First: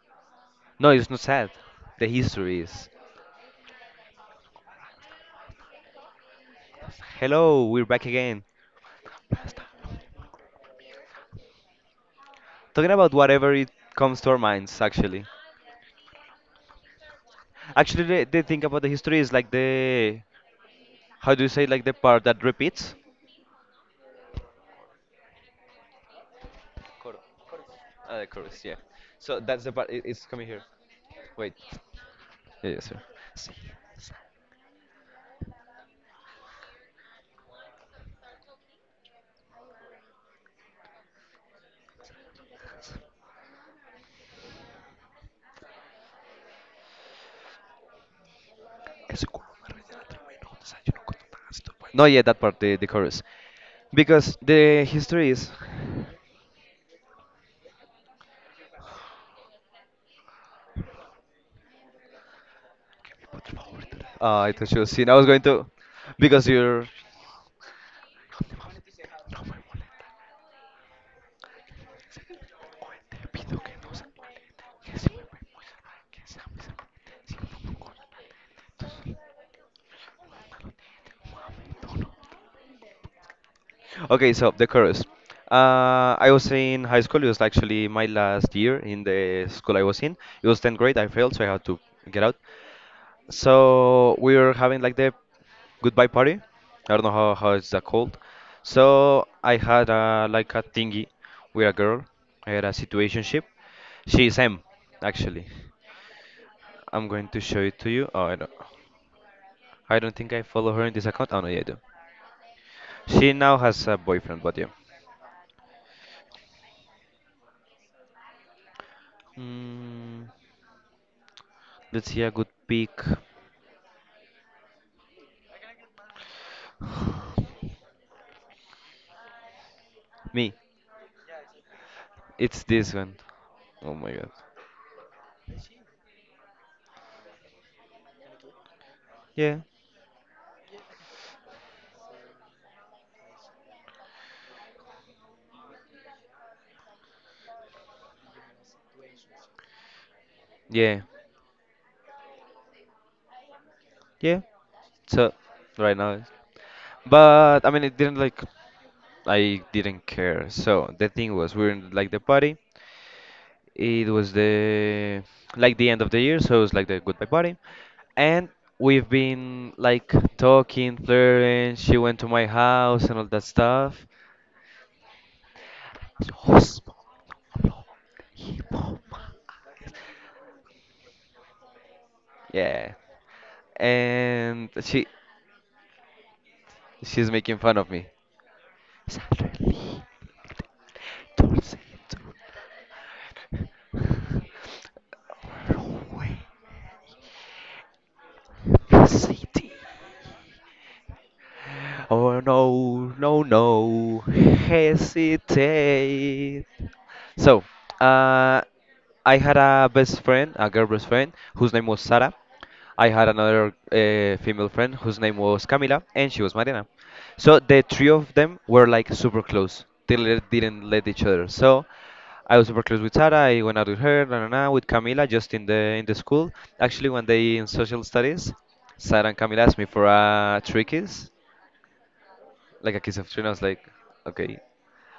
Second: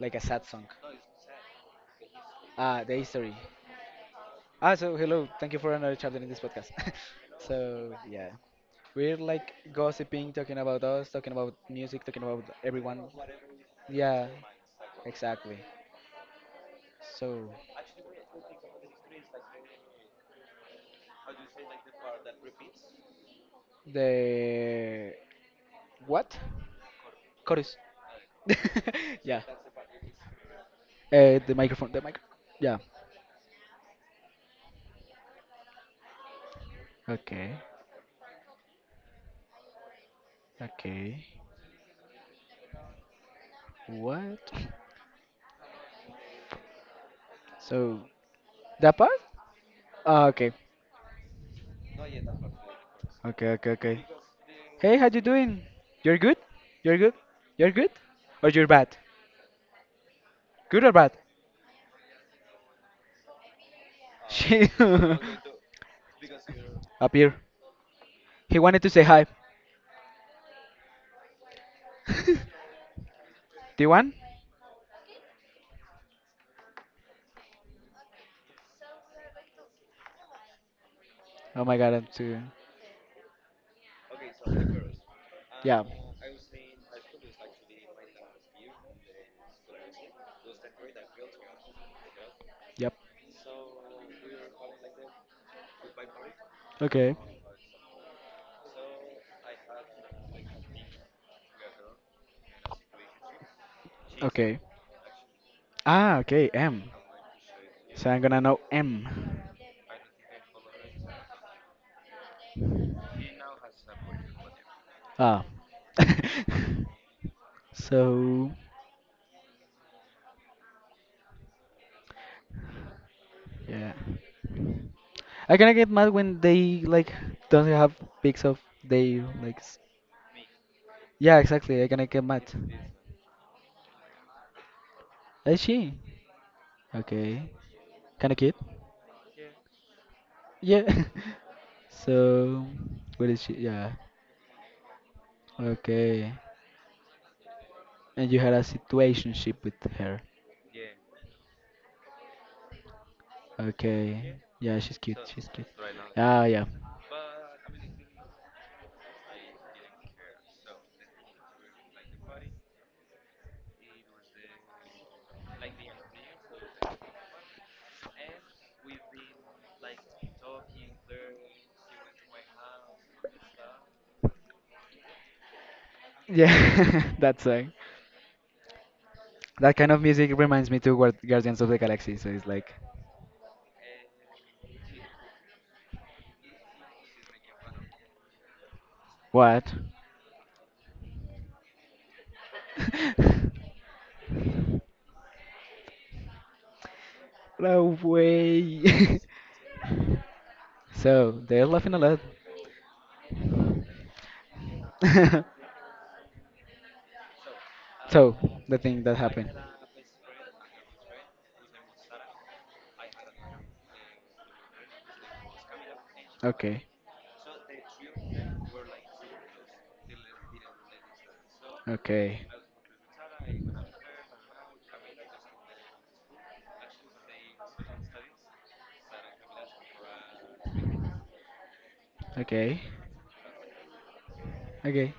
like a sad song. The history. So hello, thank you for another chapter in this podcast. So yeah, we're like gossiping, talking about us, talking about music, talking about everyone. Yeah, exactly. So the what? Chorus. yeah. The microphone. The mic. Yeah. Okay. Okay. What? So that part? Okay. Okay, okay, okay. Hey, how you doing? You're good? You're good? You're good? Or you're bad? Good or bad? She up here. He wanted to say hi. Do you want? Oh my god, I'm too. Yeah. Yep. Okay. Okay. Okay. M. So I'm gonna know M. Ah. So yeah. I kinda get mad when they like don't have pics of they like. Yeah, exactly. I'm gonna get mad. Is she? Okay. Kind of cute. Yeah. So, what is she? Yeah. Okay. And you had a situationship with her. Okay. Yeah, she's cute. She's cute. Yeah. Yeah, that song. That kind of music reminds me to Guardians of the Galaxy. So it's like, what? no way. so they're laughing a lot. so the thing that happened. Okay, okay, okay, okay,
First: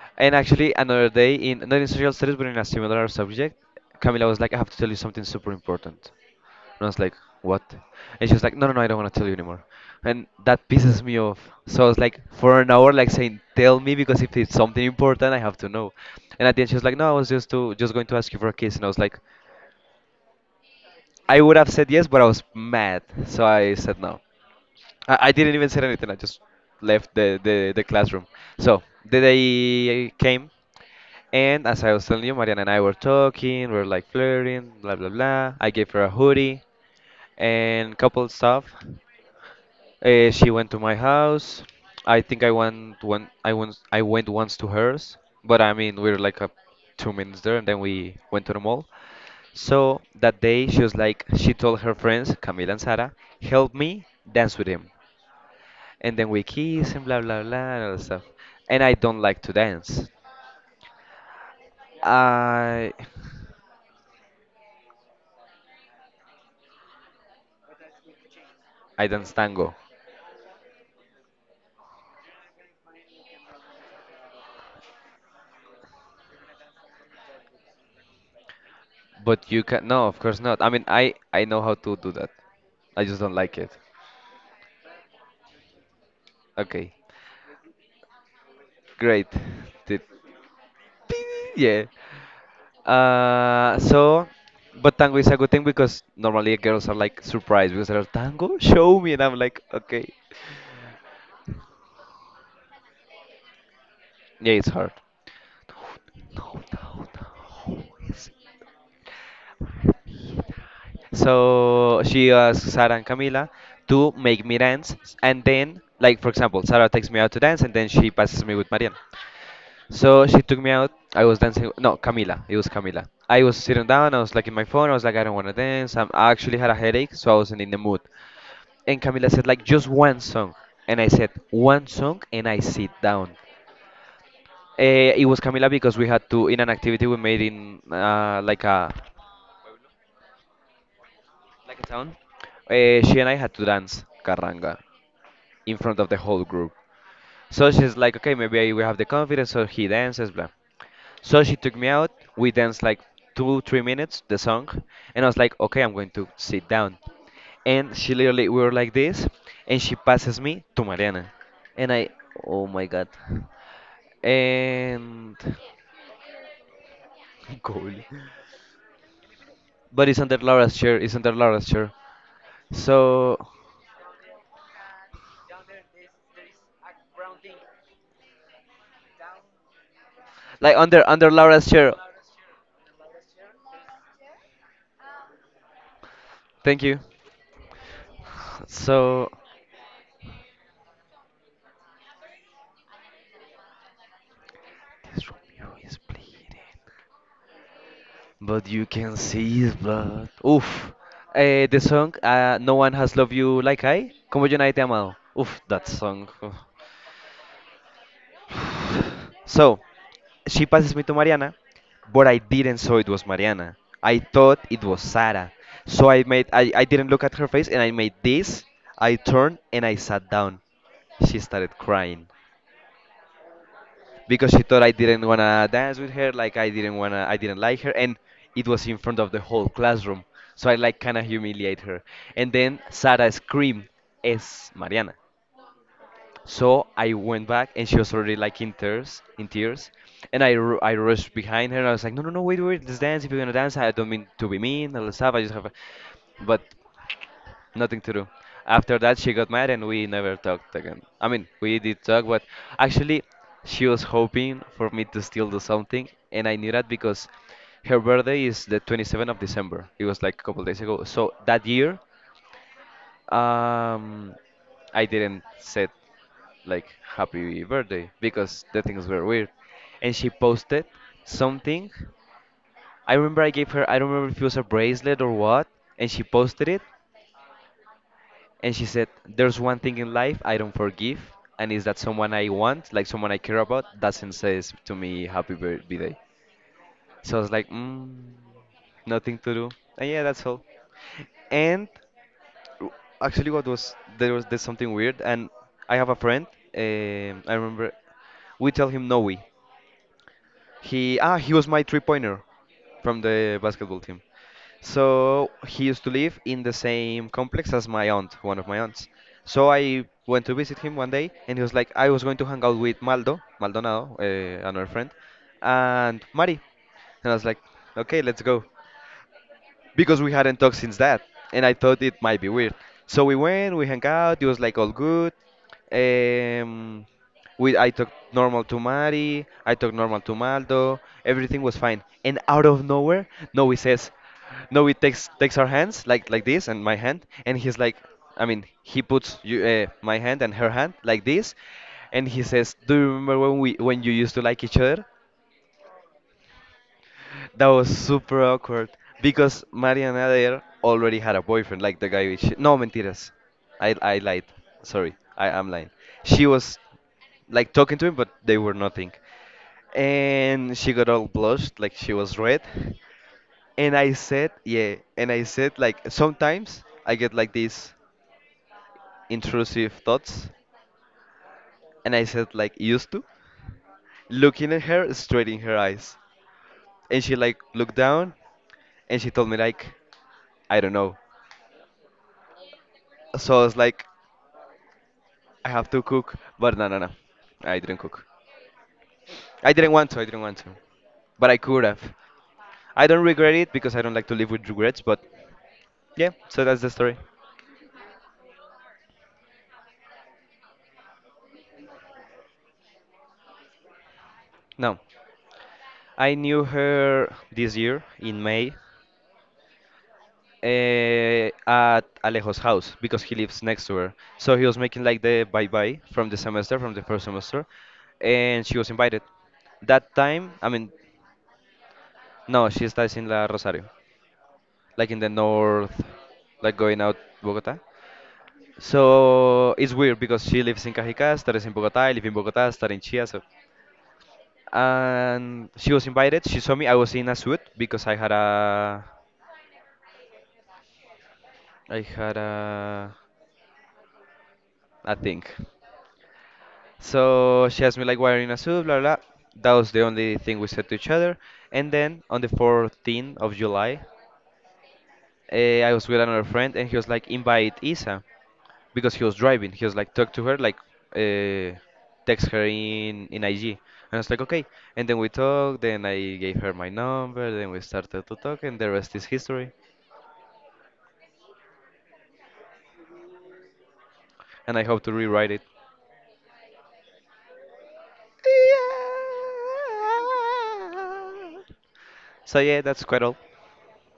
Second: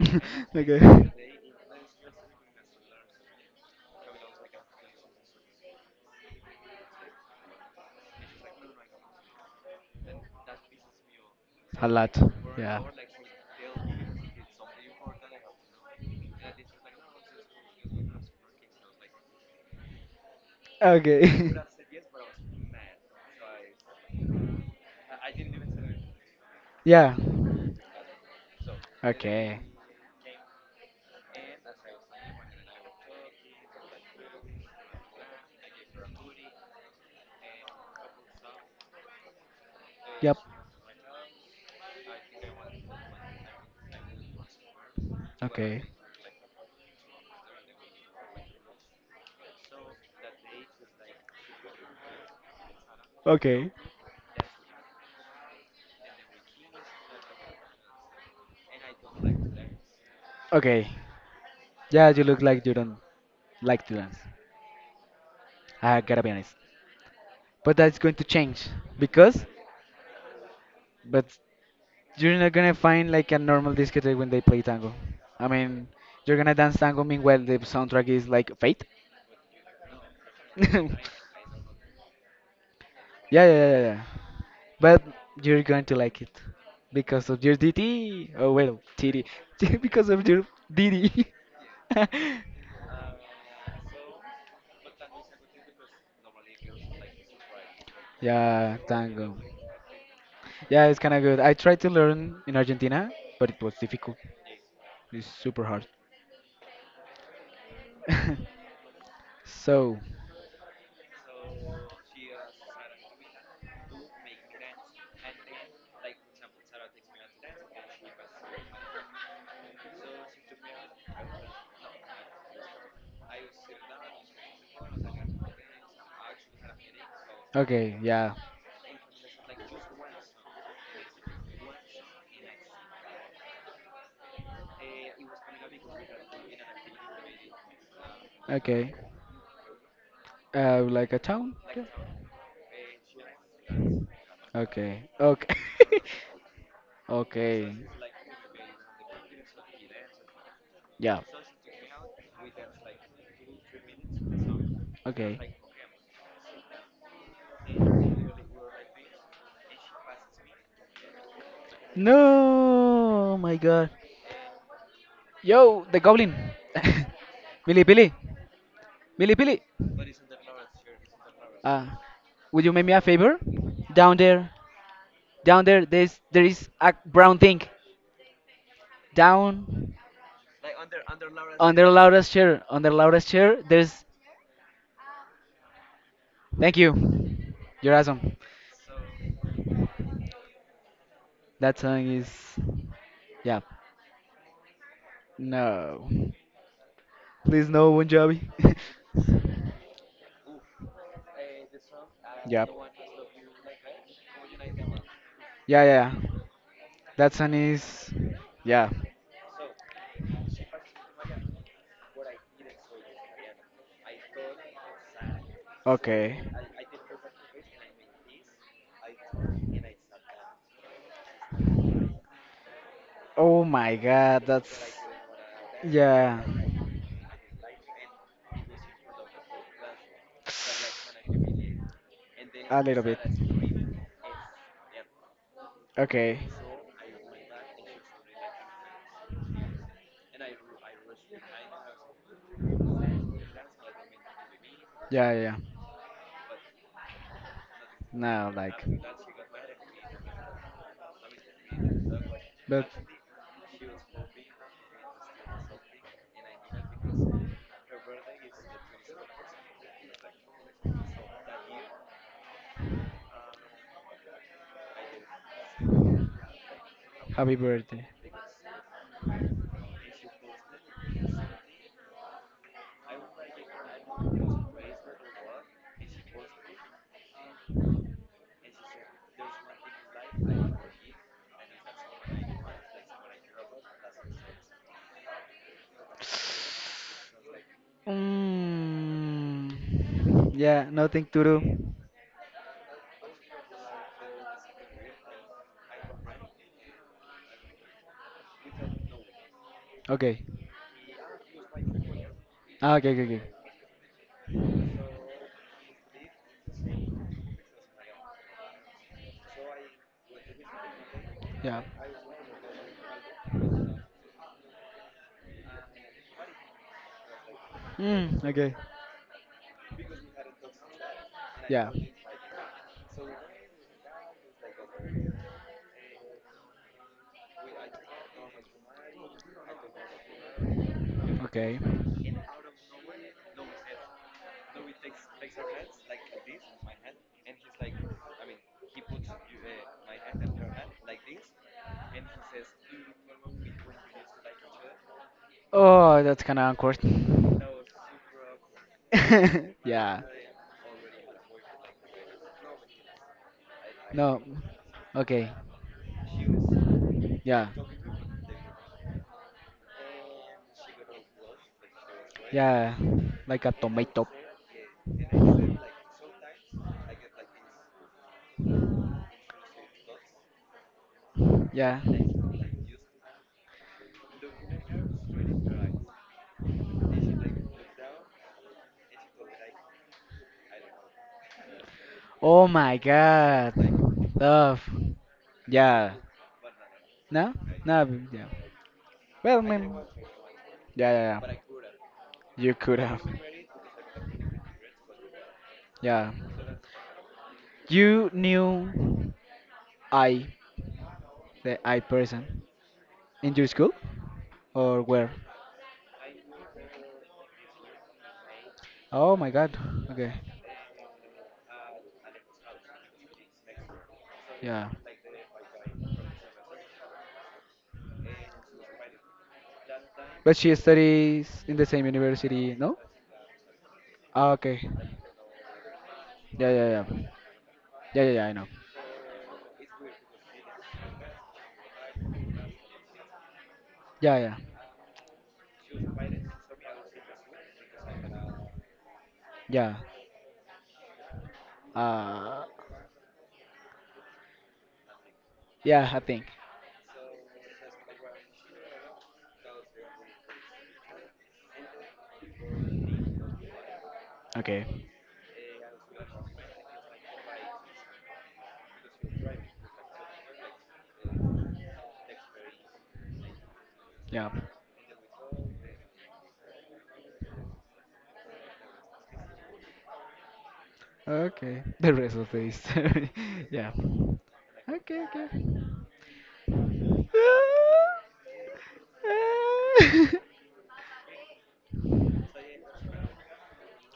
okay. A lot, yeah. Okay, yeah. Okay, yep. Okay, okay, okay. Yeah, you look like you don't like to dance. I gotta be honest, but that's going to change because, but You're not gonna find like a normal discotheque when they play tango. I mean, you're gonna dance tango. Meanwhile, the soundtrack is like Fate. yeah, yeah, yeah, yeah. But you're going to like it because of your DT. Oh well, TD. because of your D D. yeah, tango. Yeah, it's kind of good. I tried to learn in Argentina, but it was difficult. It's super hard. so, okay, yeah, okay. Like a town? Yeah. Okay. Okay. Okay. Yeah. Okay. No, my God. Yo, the goblin. Billy, Billy. Billy, Billy. Uh, would you make me a favor? Down there. Down there, there is a brown thing. Down under Laura's chair. Under Laura's chair, there's thank you. You're awesome. That song is. Yeah. No. Please, no, Bon Jovi. yep. Yeah, yeah, yeah. That song is. Yeah. Okay. Oh my god, that's. Yeah. A little bit. Okay. Yeah, yeah, yeah. Now, like, but happy birthday. Mm, yeah, nothing to do. Okay. Okay, okay. Yeah. Okay. Yeah. Okay. Oh, that's kind of awkward. yeah. No. Okay. Yeah. Yeah. Like a tomato. Yeah. Oh my God, love. Yeah. No, no. Yeah. Well, I mean, yeah, yeah, yeah. You could have. Yeah. You knew I, the I person, in your school or where? Oh my God. Okay. Yeah. But she studies in the same university. No. Okay. Yeah, yeah, yeah. Yeah, yeah, yeah. I know. Yeah, yeah, yeah. Uh, yeah. I think. Okay. Yeah. Okay. The rest of the history. yeah. Okay, okay.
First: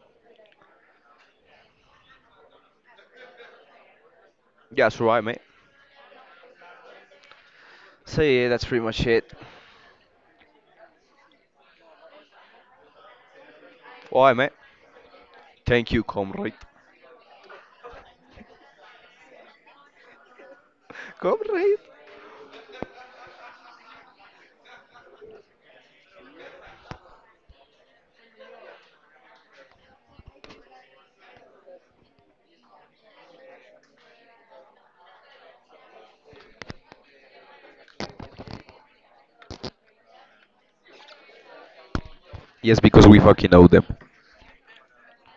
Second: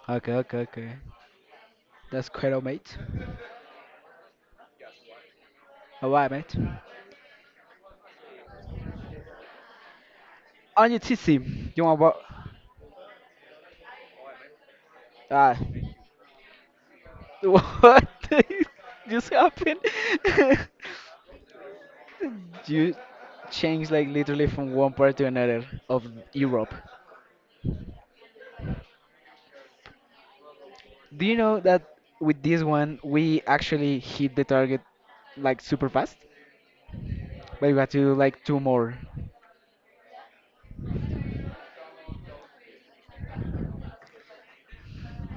okay, okay, okay. That's quite all, mate. Alright, mate. On your TC, you want what? Ah. what just happened? you changed like literally from one part to another of Europe. Do you know that with this one we actually hit the target like super fast? But we have to do like two more.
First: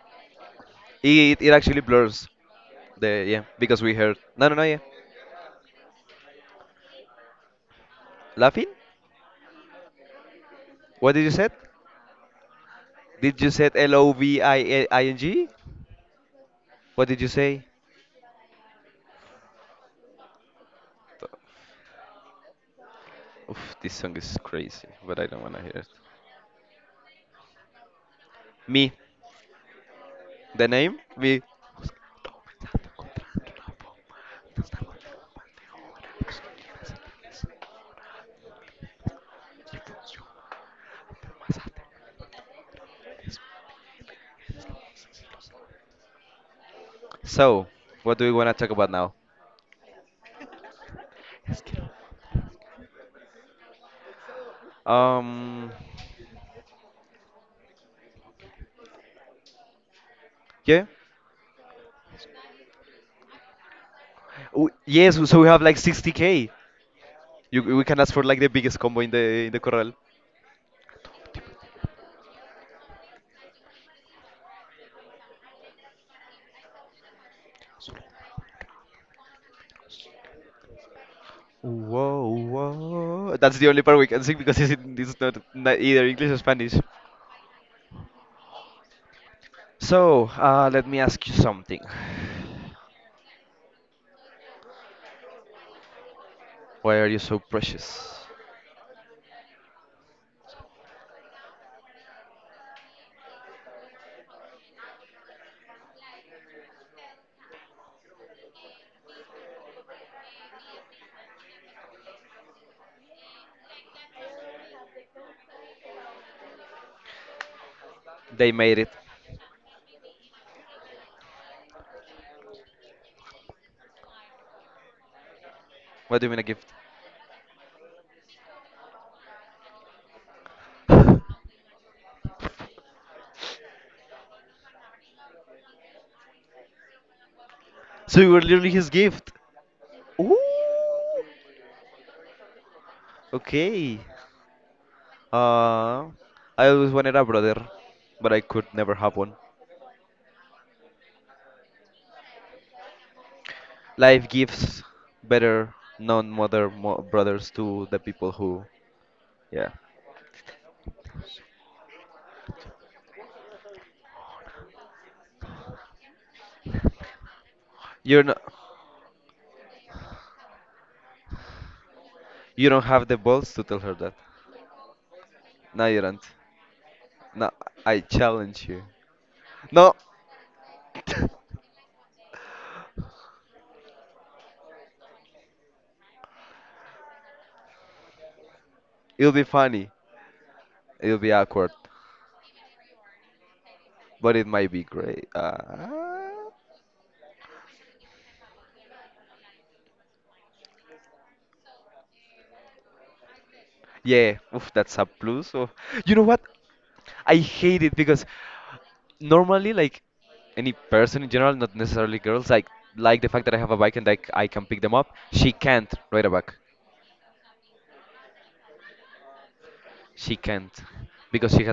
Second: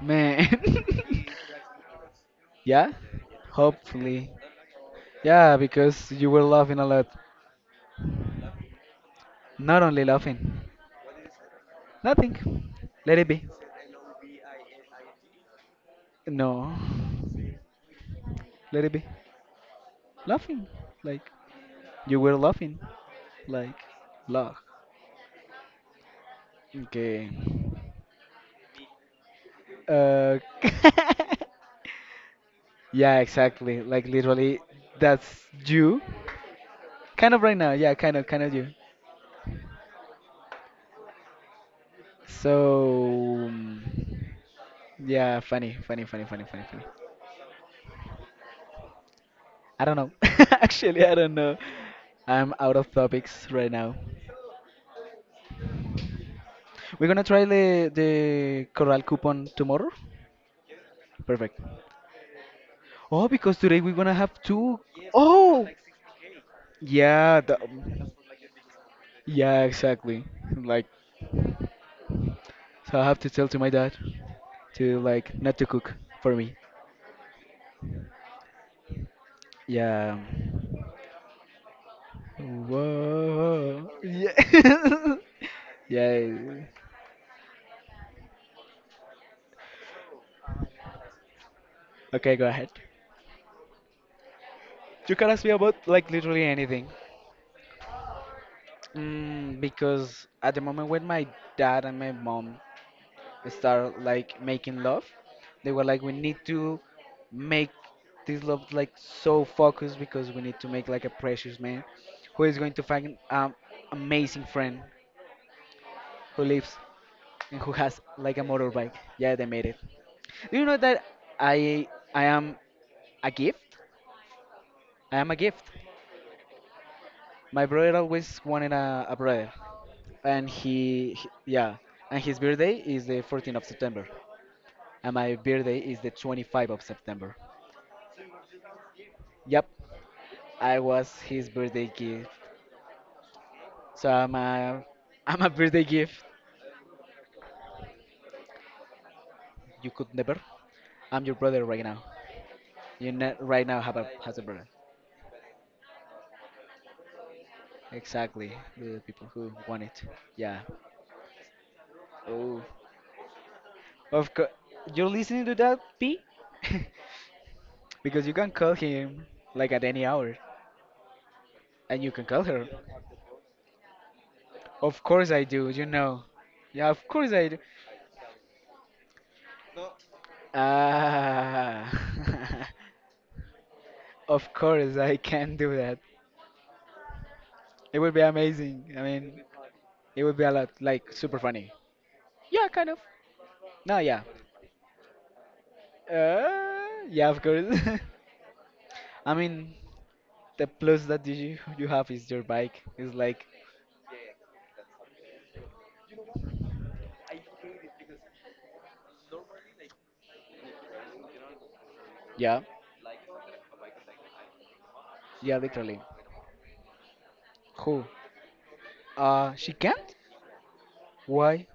Man. yeah? Hopefully. Yeah, because you were laughing a lot. Not only laughing. Nothing. Let it be. No. Let it be. Laughing. Like, you were laughing. Like, laugh. Okay. Uh, yeah, exactly. Like, literally, that's you. Kind of right now. Yeah, kind of you. So yeah, funny, funny, funny, funny, funny, funny. I don't know. Actually, I don't know. I'm out of topics right now. We're gonna try the corral coupon tomorrow. Perfect. Oh, because today we're gonna have two. Oh, yeah. The, yeah, exactly. Like, so I have to tell to my dad to like not to cook for me. Yeah. Whoa. Yeah. yeah. Okay, go ahead. You can ask me about like literally anything. Because at the moment when my dad and my mom start like making love, they were like, we need to make this love like so focused because we need to make like a precious man who is going to find an amazing friend who lives and who has like a motorbike. Yeah, they made it. Do you know that I I am a gift? I am a gift. My brother always wanted a brother. And he yeah, and his birthday is the 14th of September, and my birthday is the 25th of September. Yep, I was his birthday gift. So I'm a, I'm a birthday gift. You could never. I'm your brother right now. You right now have a has a brother. Exactly, the people who want it. Yeah. Oh, of course. You're listening to that, P? because you can call him like at any hour, and you can call her. Of course I do. You know. Yeah, of course I do. Ah, of course I can do that. It would be amazing. I mean, it would be a lot, like super funny. Yeah, kind of. No, yeah. Yeah, of course. I mean, the plus that you have is your bike. Is like, yeah, yeah, literally. Who? She can't? Why?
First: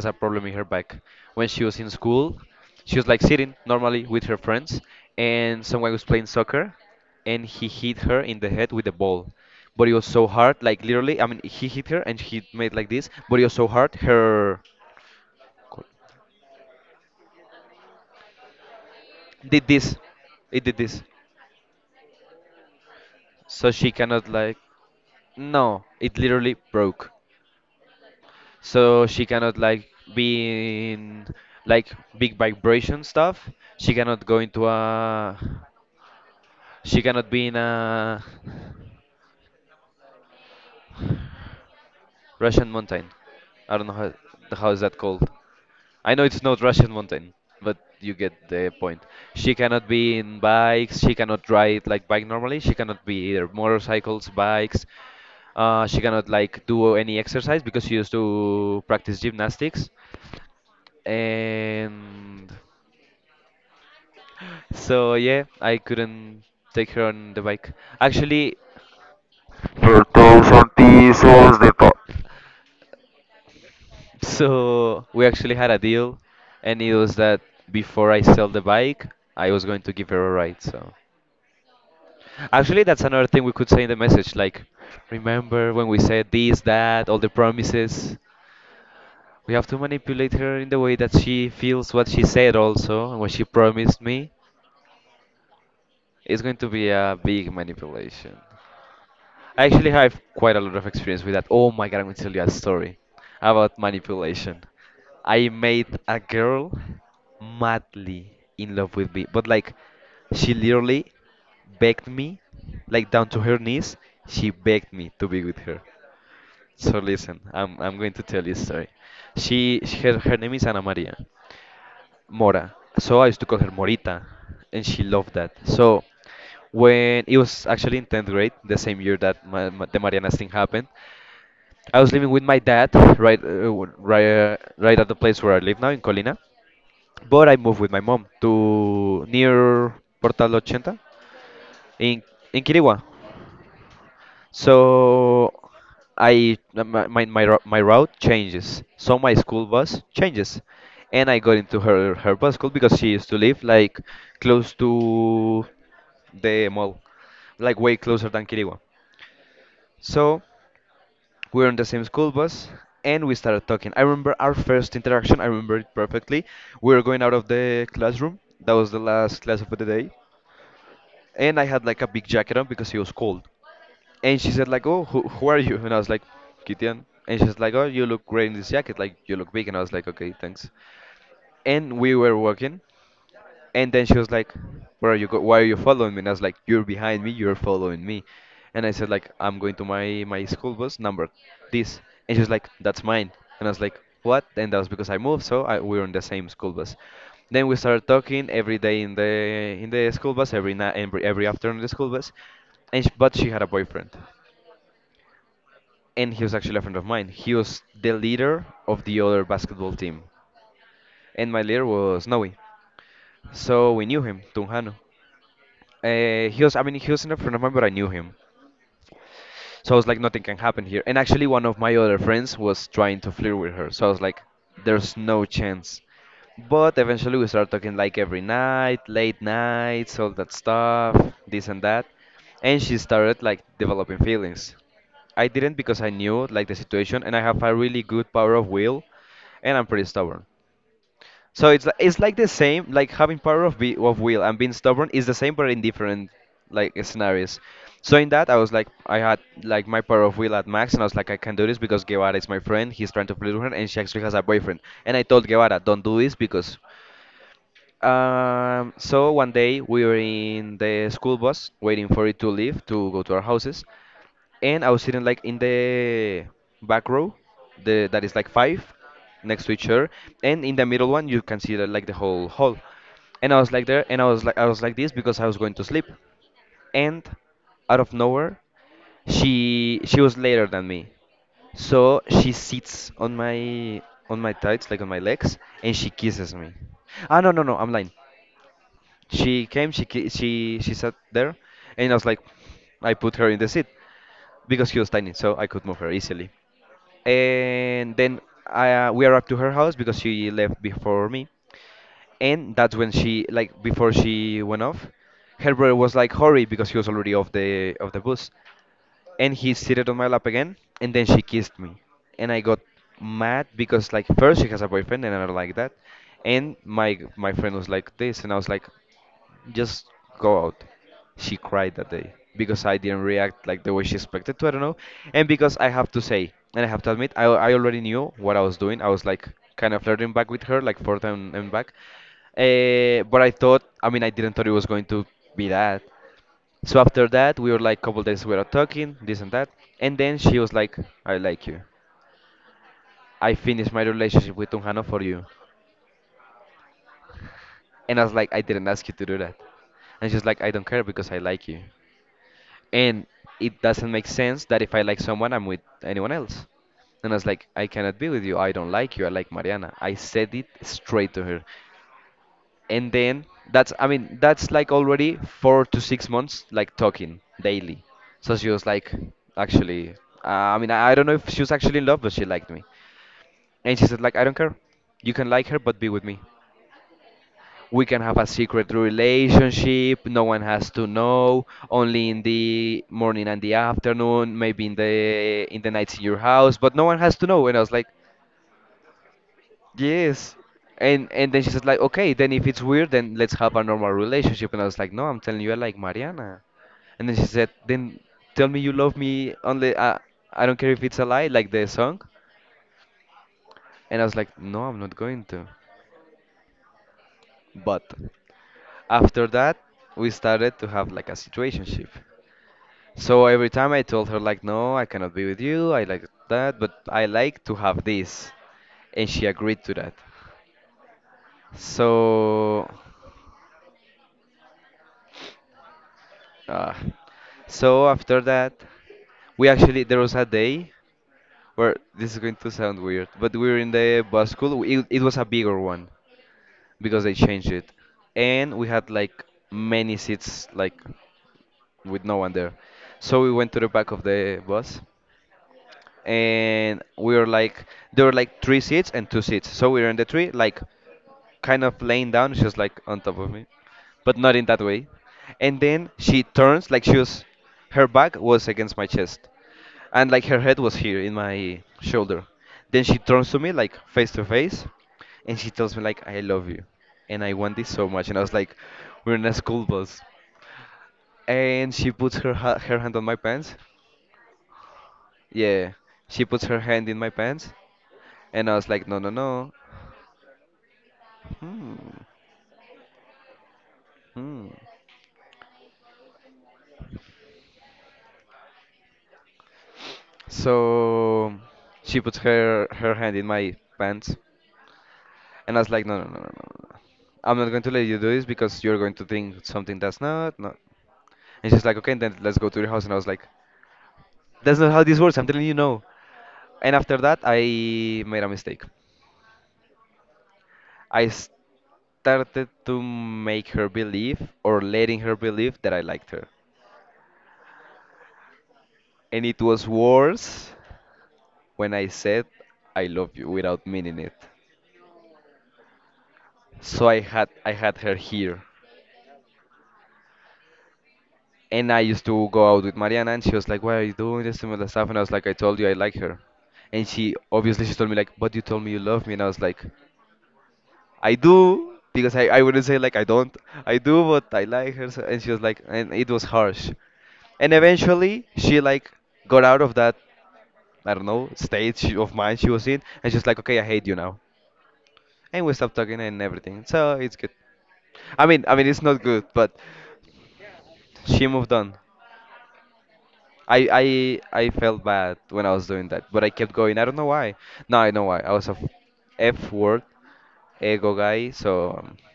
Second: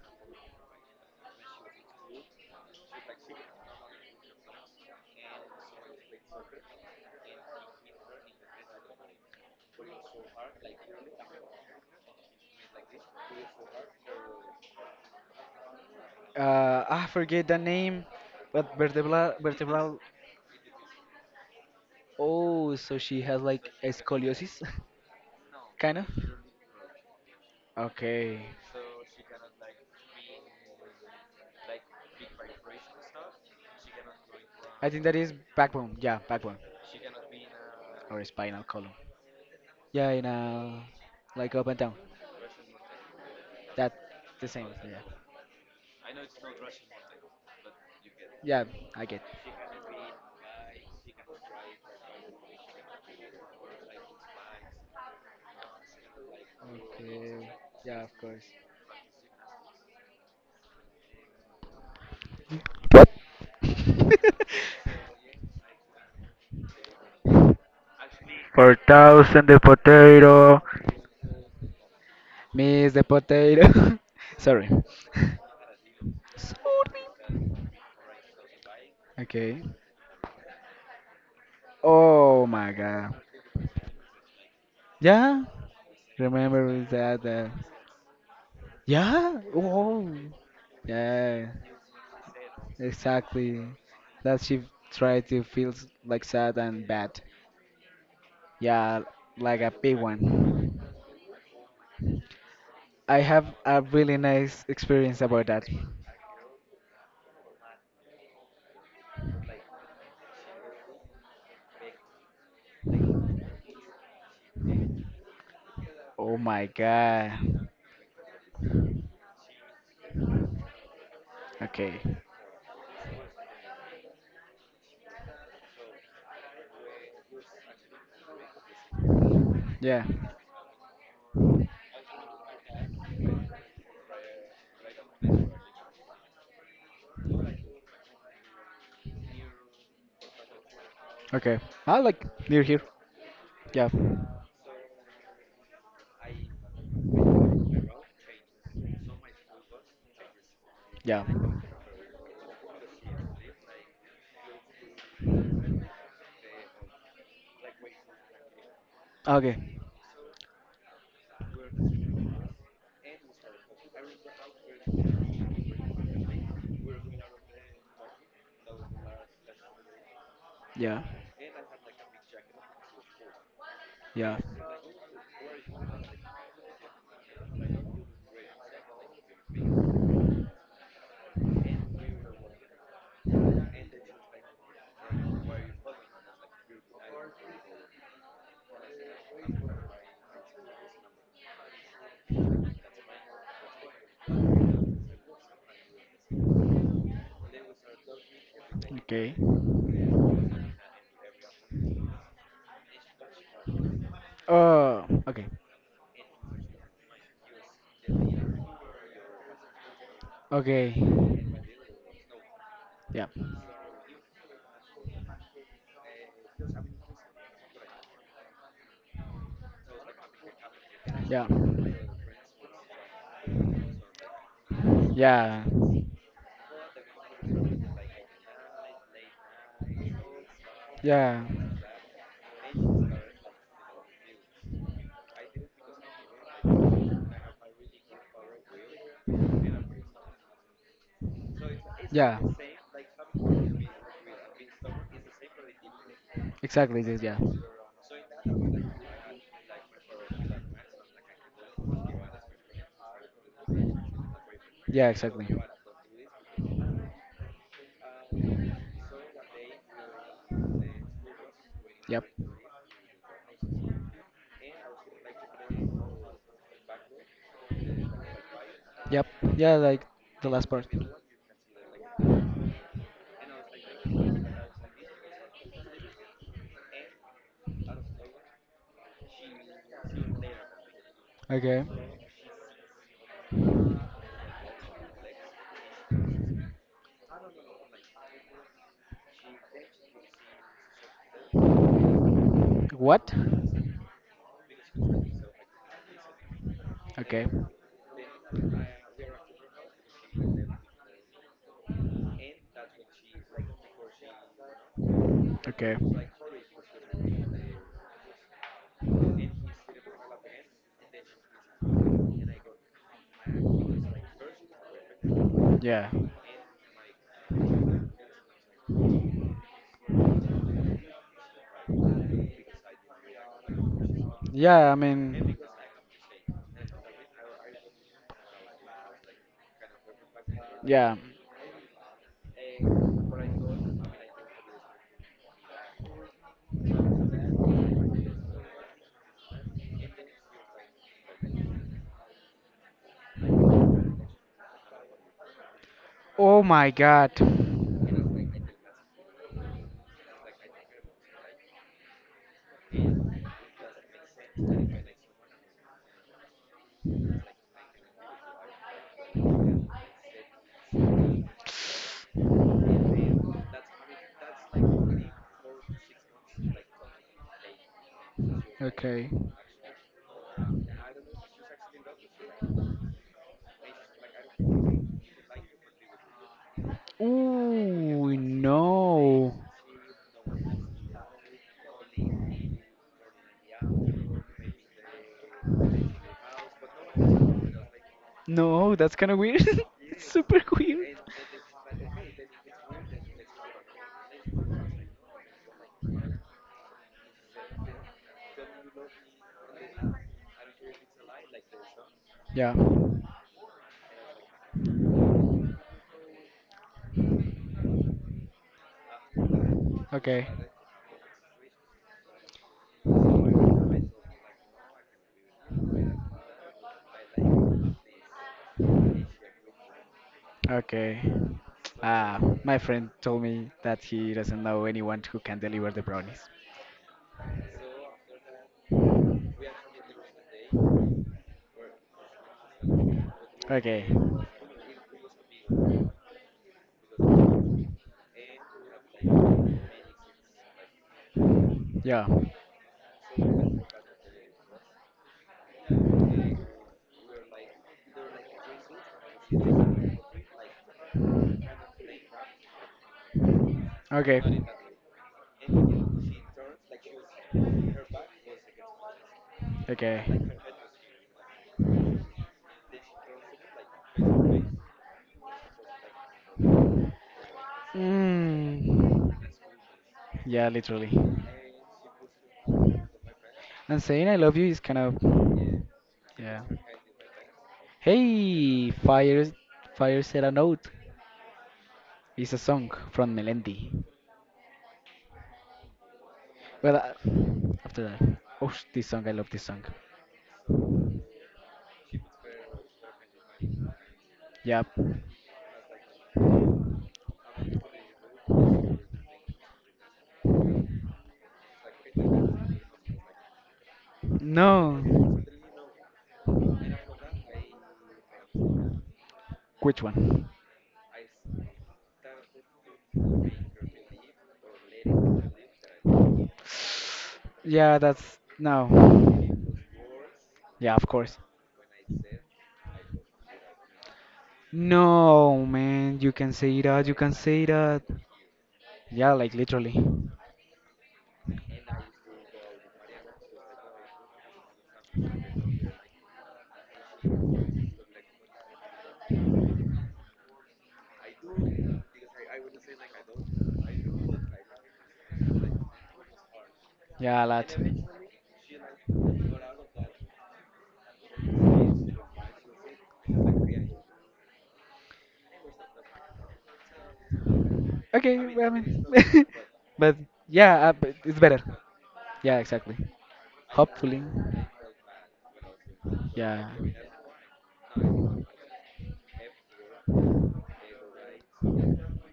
I forget the name, but vertebral. Oh, so she has like a scoliosis, kind of. Okay. I think that is backbone. Yeah, backbone or spinal column. Yeah, you know, like up and down. That the same. Yeah. Yeah, I get. Okay. Yeah, of course. 4,000 the Que todos potato. son tizos de todo. Miss the potato. Sorry. Sorry. Okay. Oh my god. Yeah. Remember that. Yeah. Oh. Yeah. Exactly. That she tried to feel like sad and bad. Yeah, like a big one. I have a really nice experience about that. Oh my god. Okay. Yeah. Okay. I like near here. Yeah. Yeah. Okay. Yeah. Yeah. Okay. Oh. Okay. Okay. Yeah. Yeah. Yeah. Yeah. Yeah. Exactly this, yeah. Yeah, exactly. Yep. Yep. Yeah, like the last part. Okay. What? Okay. Okay. Yeah. Yeah, I mean, yeah. Oh my god. Okay. Ooh, no. No, that's kind of weird. Super weird. Yeah. Okay. Okay. Ah, my friend told me that he doesn't know anyone who can deliver the brownies. Okay. Yeah. Okay. Okay. Mm. Yeah, literally. And saying I love you is kind of. Yeah. Hey, fire, fire set a note. It's a song from Melendi. Well, after that, oh, this song, I love this song. Yep. No, which one? Yeah, that's no. Yeah, of course. No, man, you can say that. You can say that. Yeah, like literally. Yeah, a lot. Okay, well, I mean, but yeah, but it's better. Yeah, exactly. Hopefully. Yeah.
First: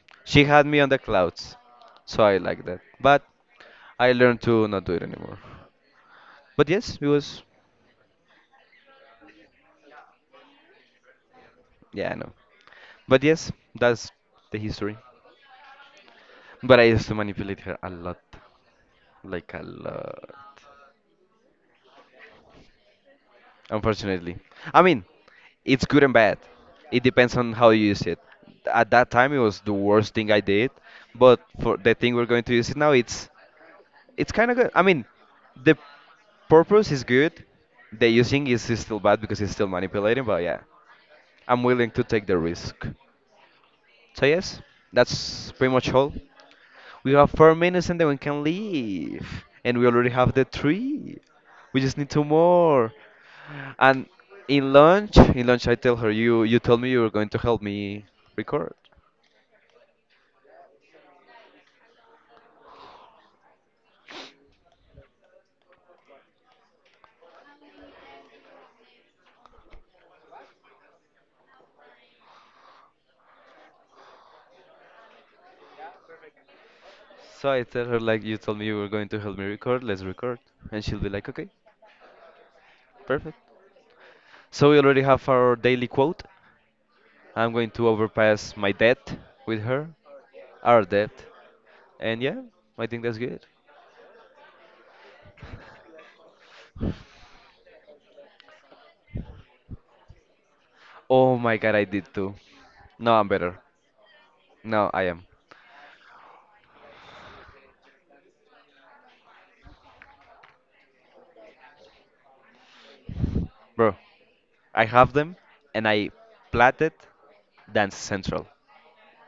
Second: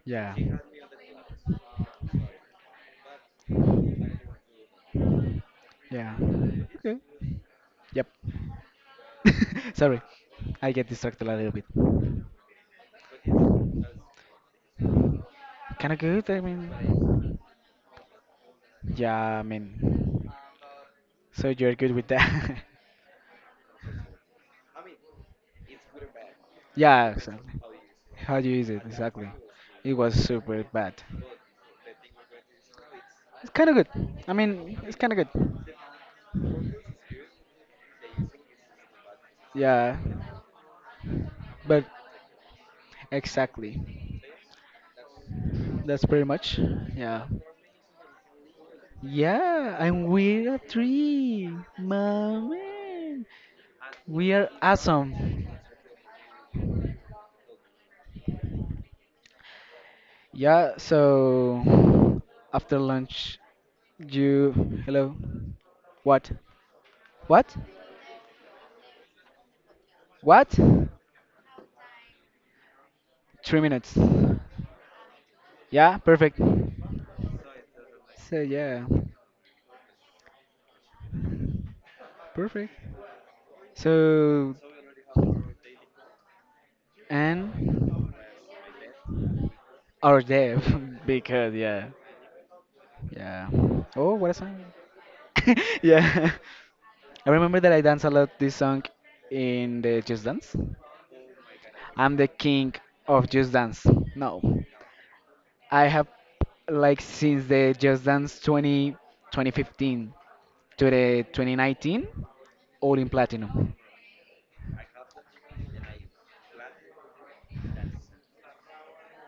Yeah. Yeah. Okay. Yep. Sorry. I get distracted a little bit. Kinda good, I mean. Yeah, I mean. So you're good with that? yeah, exactly. How do you use it? Exactly. It was super bad. It's kinda good. I mean, it's kinda good. Yeah. But exactly. That's pretty much. Yeah. Yeah, I'm weird at three. Mommy. We are awesome. Yeah, so after lunch, you hello. What? What? What? 3 minutes. Yeah, perfect. So yeah, perfect. So and our day because yeah, yeah. Oh, what a song. yeah, I remember that I dance a lot this song in the Just Dance. I'm the king of Just Dance. No. I have like since the Just Dance 20, 2015 to the 2019, all in platinum.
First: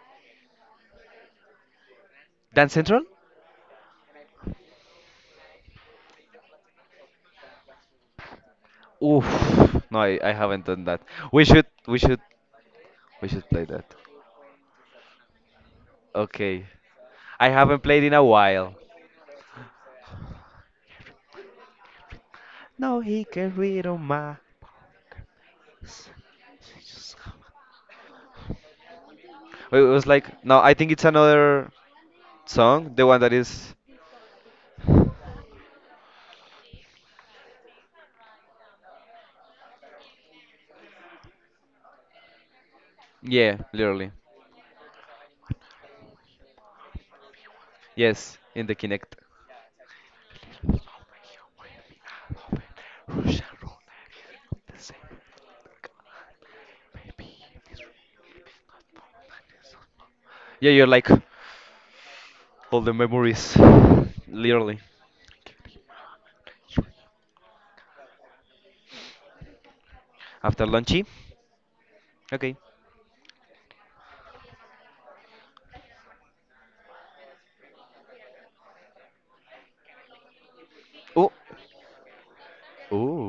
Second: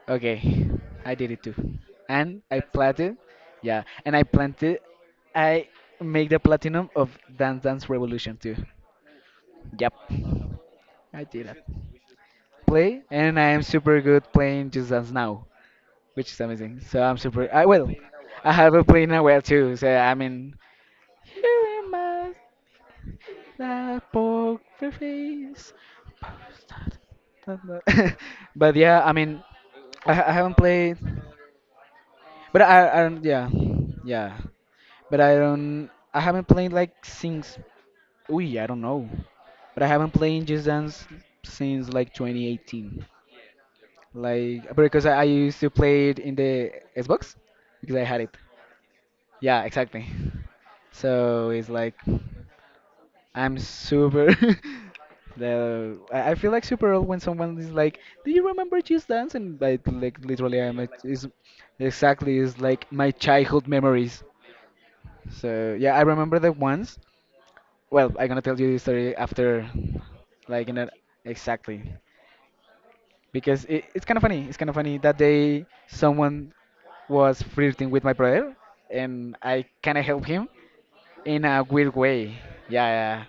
Okay, I did it too, and I planted, yeah, and I planted, I make the platinum of Dance Dance Revolution too. Yep, I did that. Play, and I am super good playing Just Dance now, which is amazing. So I'm super. I will. I have a play in a while too. So I mean, here am I that poker face, but yeah, I mean, I haven't played, but I don't, yeah, yeah, but I haven't played like since, we, I don't know, but I haven't played Just Dance since like 2018, like because I used to play it in the Xbox because I had it. Yeah, exactly. So it's like, I'm super. the I feel like super old when someone is like, "Do you remember Just Dance?" And like literally, I'm like, is exactly is like my childhood memories. So yeah, I remember that once. Well, I'm gonna tell you the story after, like in a, exactly, because it's kind of funny. It's kind of funny that day someone was flirting with my brother, and I kind of helped him in a weird way. Yeah, yeah, yeah.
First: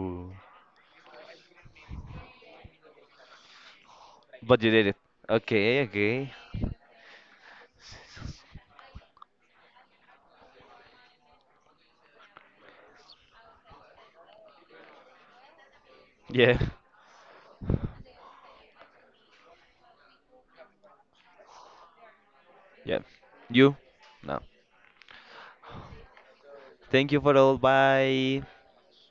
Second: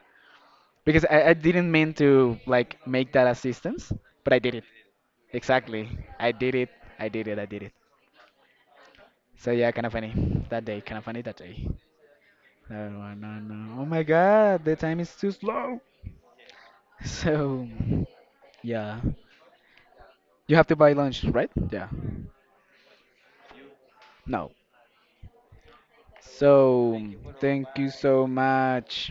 Because I didn't mean to like make that assistance, but I did it. Exactly. I did it. I did it. I did it. So yeah, kind of funny that day. Kind of funny that day. No, no, no. no. Oh my God, the time is too slow. So yeah, you have to buy lunch, right? Yeah. No. So thank you so much.